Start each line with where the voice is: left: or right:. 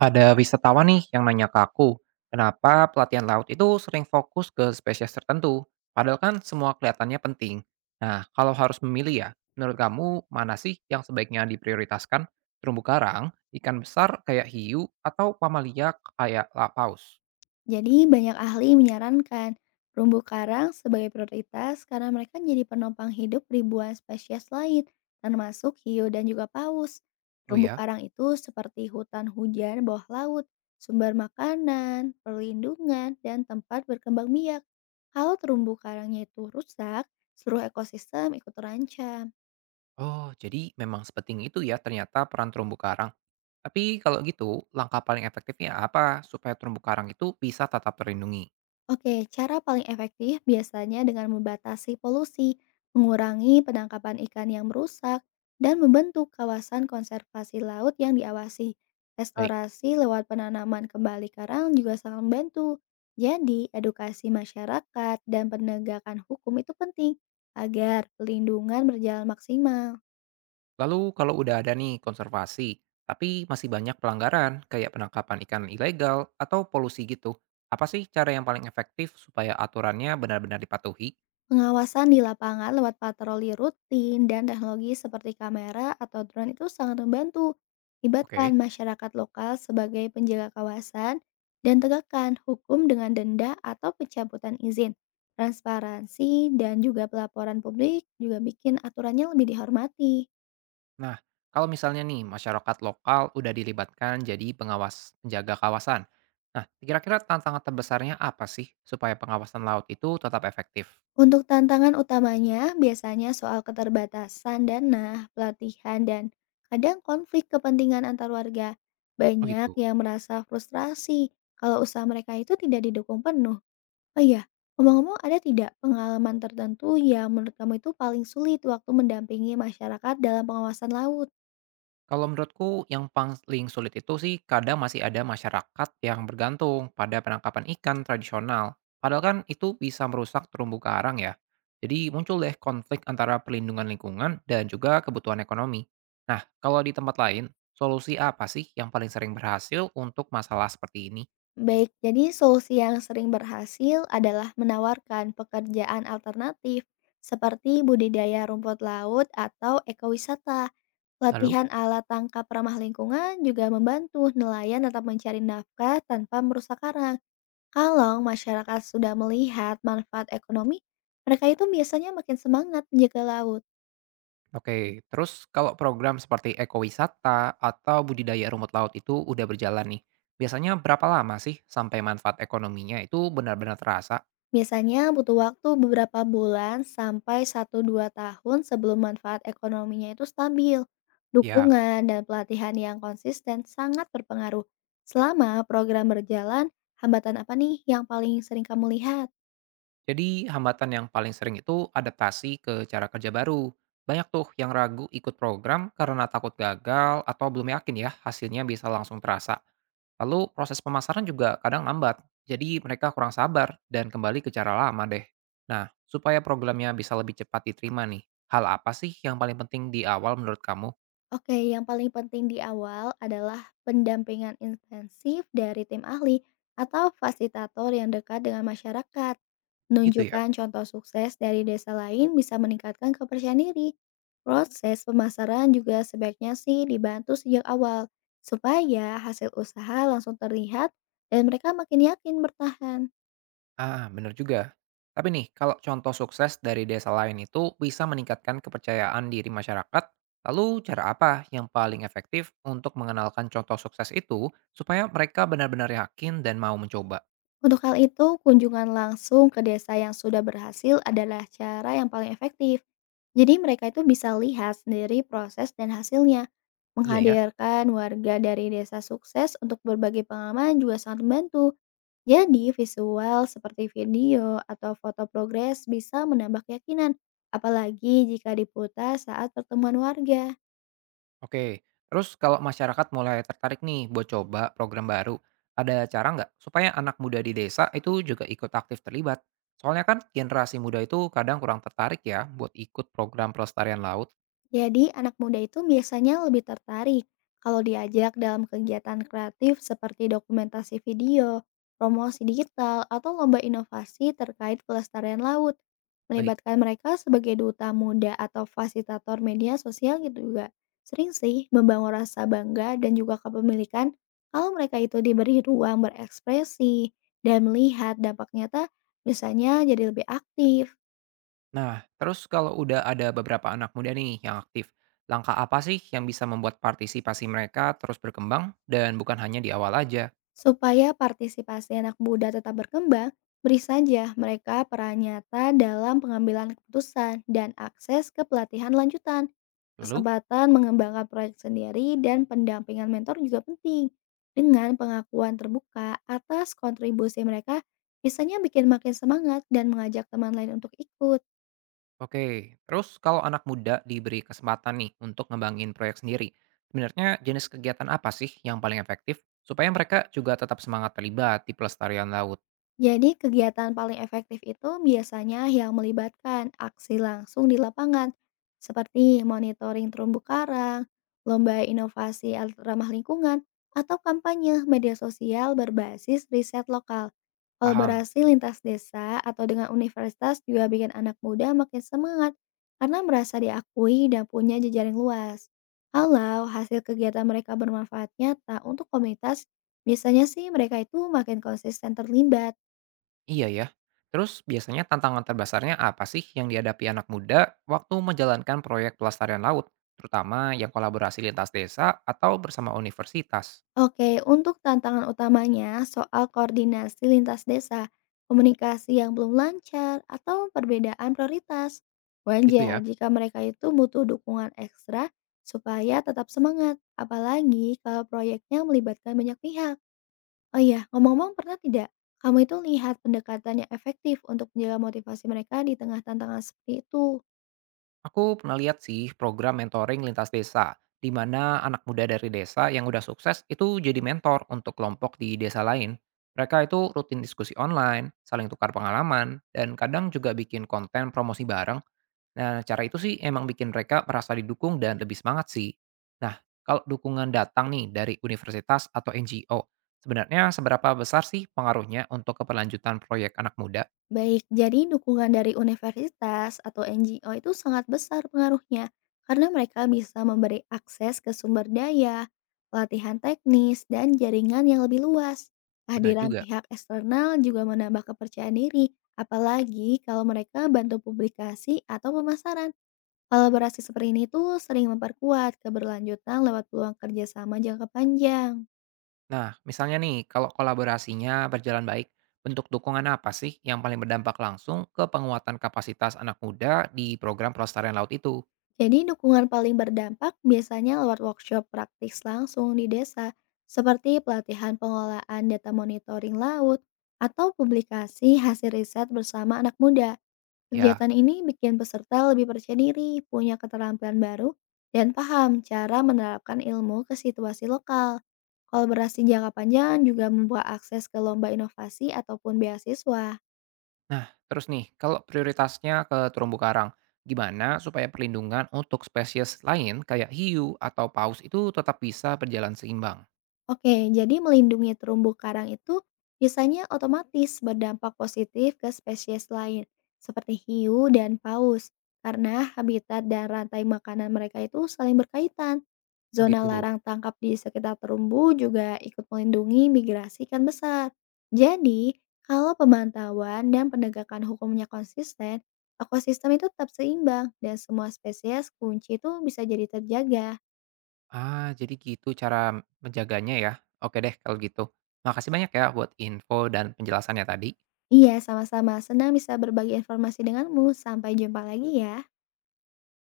right: Ada wisatawan nih yang nanya ke aku, kenapa pelatihan laut itu sering fokus ke spesies tertentu, padahal kan semua kelihatannya penting. Nah, kalau harus memilih ya, menurut kamu mana sih yang sebaiknya diprioritaskan? Terumbu karang, ikan besar kayak hiu, atau mamalia kayak paus?
left: Jadi banyak ahli menyarankan terumbu karang sebagai prioritas karena mereka jadi penopang hidup ribuan spesies lain, termasuk hiu dan juga paus.
right: Oh
left: Terumbu
right: ya,
left: karang itu seperti hutan hujan bawah laut, sumber makanan, perlindungan, dan tempat berkembang biak. Kalau terumbu karangnya itu rusak, seluruh ekosistem ikut terancam.
right: oh jadi memang sepenting itu ya ternyata peran terumbu karang. Tapi kalau gitu, langkah paling efektifnya apa supaya terumbu karang itu bisa tetap terlindungi?
left: Oke, cara paling efektif biasanya dengan membatasi polusi, mengurangi penangkapan ikan yang merusak, dan membentuk kawasan konservasi laut yang diawasi.
right: Baik.
left: Restorasi lewat penanaman kembali karang juga sangat membantu. Jadi, edukasi masyarakat dan penegakan hukum itu penting agar pelindungan berjalan maksimal.
right: Lalu kalau udah ada nih konservasi, tapi masih banyak pelanggaran kayak penangkapan ikan ilegal atau polusi gitu. Apa sih cara yang paling efektif supaya aturannya benar-benar dipatuhi?
left: Pengawasan di lapangan lewat patroli rutin dan teknologi seperti kamera atau drone itu sangat membantu. Libatkan
right: Oke.
left: masyarakat lokal sebagai penjaga kawasan dan tegakkan hukum dengan denda atau pencabutan izin. Transparansi dan juga pelaporan publik juga bikin aturannya lebih dihormati.
right: Nah, kalau misalnya nih masyarakat lokal udah dilibatkan jadi pengawas penjaga kawasan. Nah, kira-kira tantangan terbesarnya apa sih supaya pengawasan laut itu tetap efektif?
left: Untuk tantangan utamanya biasanya soal keterbatasan dana, pelatihan, dan kadang konflik kepentingan antar warga.
right: Oh
left: Banyak
right: gitu.
left: yang merasa frustrasi kalau usaha mereka itu tidak didukung penuh. Oh iya, ngomong-ngomong ada tidak pengalaman tertentu yang menurut kamu itu paling sulit waktu mendampingi masyarakat dalam pengawasan laut?
right: Kalau menurutku yang paling sulit itu sih kadang masih ada masyarakat yang bergantung pada penangkapan ikan tradisional. Padahal kan itu bisa merusak terumbu karang ya. Jadi muncul deh konflik antara perlindungan lingkungan dan juga kebutuhan ekonomi. Nah, kalau di tempat lain, solusi apa sih yang paling sering berhasil untuk masalah seperti ini?
left: Baik, jadi solusi yang sering berhasil adalah menawarkan pekerjaan alternatif seperti budidaya rumput laut atau ekowisata.
right: Lalu?
left: Pelatihan alat tangkap ramah lingkungan juga membantu nelayan tetap mencari nafkah tanpa merusak karang. Kalau masyarakat sudah melihat manfaat ekonomi, mereka itu biasanya makin semangat menjaga laut.
right: Oke, terus kalau program seperti ekowisata atau budidaya rumput laut itu udah berjalan nih, biasanya berapa lama sih sampai manfaat ekonominya itu benar-benar terasa?
left: Biasanya butuh waktu beberapa bulan sampai 1 2 tahun sebelum manfaat ekonominya itu stabil.
right: Ya,
left: Dukungan dan pelatihan yang konsisten sangat berpengaruh. Selama program berjalan, hambatan apa nih yang paling sering kamu lihat?
right: jadi hambatan yang paling sering itu adaptasi ke cara kerja baru. Banyak tuh yang ragu ikut program karena takut gagal atau belum yakin ya hasilnya bisa langsung terasa. Lalu proses pemasaran juga kadang lambat, jadi mereka kurang sabar dan kembali ke cara lama deh. Nah, supaya programnya bisa lebih cepat diterima nih, hal apa sih yang paling penting di awal menurut kamu?
left: Oke, yang paling penting di awal adalah pendampingan intensif dari tim ahli atau fasilitator yang dekat dengan masyarakat.
right: Itu ya.
left: Menunjukkan contoh sukses dari desa lain bisa meningkatkan kepercayaan diri. Proses pemasaran juga sebaiknya sih dibantu sejak awal, supaya hasil usaha langsung terlihat dan mereka makin yakin bertahan.
right: Ah, bener juga. Tapi nih, kalau contoh sukses dari desa lain itu bisa meningkatkan kepercayaan diri masyarakat, lalu cara apa yang paling efektif untuk mengenalkan contoh sukses itu supaya mereka benar-benar yakin dan mau mencoba?
left: Untuk hal itu, kunjungan langsung ke desa yang sudah berhasil adalah cara yang paling efektif. Jadi mereka itu bisa lihat sendiri proses dan hasilnya.
right: Iya ya.
left: Menghadirkan warga dari desa sukses untuk berbagi pengalaman juga sangat membantu. Jadi visual seperti video atau foto progres bisa menambah keyakinan, apalagi jika diputar saat pertemuan warga.
right: Oke, terus kalau masyarakat mulai tertarik nih buat coba program baru, ada cara nggak supaya anak muda di desa itu juga ikut aktif terlibat? Soalnya kan generasi muda itu kadang kurang tertarik ya buat ikut program pelestarian laut.
left: Jadi, anak muda itu biasanya lebih tertarik kalau diajak dalam kegiatan kreatif seperti dokumentasi video, promosi digital, atau lomba inovasi terkait pelestarian laut.
right: Baik.
left: Melibatkan mereka sebagai duta muda atau fasilitator media sosial gitu juga. Sering sih membangun rasa bangga dan juga kepemilikan kalau mereka itu diberi ruang berekspresi dan melihat dampak nyata, biasanya jadi lebih aktif.
right: Nah, terus kalau udah ada beberapa anak muda nih yang aktif, langkah apa sih yang bisa membuat partisipasi mereka terus berkembang dan bukan hanya di awal aja?
left: Supaya partisipasi anak muda tetap berkembang, beri saja mereka peran nyata dalam pengambilan keputusan dan akses ke pelatihan lanjutan.
right: Lalu,
left: Kesempatan mengembangkan proyek sendiri dan pendampingan mentor juga penting. Dengan pengakuan terbuka atas kontribusi mereka, biasanya bikin makin semangat dan mengajak teman lain untuk ikut.
right: oke, terus kalau anak muda diberi kesempatan nih untuk ngembangin proyek sendiri, sebenarnya jenis kegiatan apa sih yang paling efektif supaya mereka juga tetap semangat terlibat di pelestarian laut?
left: Jadi kegiatan paling efektif itu biasanya yang melibatkan aksi langsung di lapangan, seperti monitoring terumbu karang, lomba inovasi ramah lingkungan, atau kampanye media sosial berbasis riset lokal.
right: Paham?
left: Kolaborasi lintas desa atau dengan universitas juga bikin anak muda makin semangat karena merasa diakui dan punya jejaring luas. Kalau hasil kegiatan mereka bermanfaat nyata untuk komunitas, biasanya sih mereka itu makin konsisten terlibat.
right: Iya ya. Terus biasanya tantangan terbesarnya apa sih yang dihadapi anak muda waktu menjalankan proyek pelestarian laut, terutama yang kolaborasi lintas desa atau bersama universitas?
left: Oke, untuk tantangan utamanya soal koordinasi lintas desa, komunikasi yang belum lancar, atau perbedaan prioritas.
right: Gitu
left: Wajar
right: ya.
left: jika mereka itu butuh dukungan ekstra supaya tetap semangat, apalagi kalau proyeknya melibatkan banyak pihak. Oh iya, ngomong-ngomong pernah tidak kamu itu lihat pendekatan yang efektif untuk menjaga motivasi mereka di tengah tantangan seperti itu?
right: Aku pernah lihat sih program mentoring lintas desa, di mana anak muda dari desa yang udah sukses itu jadi mentor untuk kelompok di desa lain. Mereka itu rutin diskusi online, saling tukar pengalaman, dan kadang juga bikin konten promosi bareng. Nah, cara itu sih emang bikin mereka merasa didukung dan lebih semangat sih. Nah, kalau dukungan datang nih dari universitas atau NGO, sebenarnya seberapa besar sih pengaruhnya untuk keberlanjutan proyek anak muda?
left: Baik, jadi dukungan dari universitas atau NGO itu sangat besar pengaruhnya karena mereka bisa memberi akses ke sumber daya, pelatihan teknis, dan jaringan yang lebih luas.
right: Bener
left: Kehadiran
right: juga.
left: pihak eksternal juga menambah kepercayaan diri, apalagi kalau mereka bantu publikasi atau pemasaran. Kolaborasi seperti ini tuh sering memperkuat keberlanjutan lewat peluang kerjasama jangka panjang.
right: Nah, misalnya nih, kalau kolaborasinya berjalan baik, bentuk dukungan apa sih yang paling berdampak langsung ke penguatan kapasitas anak muda di program pelestarian laut itu?
left: Jadi dukungan paling berdampak biasanya lewat workshop praktis langsung di desa, seperti pelatihan pengelolaan data monitoring laut atau publikasi hasil riset bersama anak muda.
right: Ya,
left: Kegiatan ini bikin peserta lebih percaya diri, punya keterampilan baru, dan paham cara menerapkan ilmu ke situasi lokal. Kolaborasi jangka panjang juga membuka akses ke lomba inovasi ataupun beasiswa.
right: nah, terus nih, kalau prioritasnya ke terumbu karang, gimana supaya perlindungan untuk spesies lain kayak hiu atau paus itu tetap bisa berjalan seimbang?
left: Oke, jadi melindungi terumbu karang itu biasanya otomatis berdampak positif ke spesies lain, seperti hiu dan paus, karena habitat dan rantai makanan mereka itu saling berkaitan.
right: Oh
left: Zona
right: gitu.
left: larang tangkap di sekitar terumbu juga ikut melindungi migrasi ikan besar. Jadi, kalau pemantauan dan penegakan hukumnya konsisten, ekosistem itu tetap seimbang dan semua spesies kunci itu bisa jadi terjaga.
right: Ah, jadi gitu cara menjaganya ya. Oke deh kalau gitu. Makasih banyak ya buat info dan penjelasannya tadi.
left: Iya, sama-sama. Senang bisa berbagi informasi denganmu. Sampai jumpa lagi ya.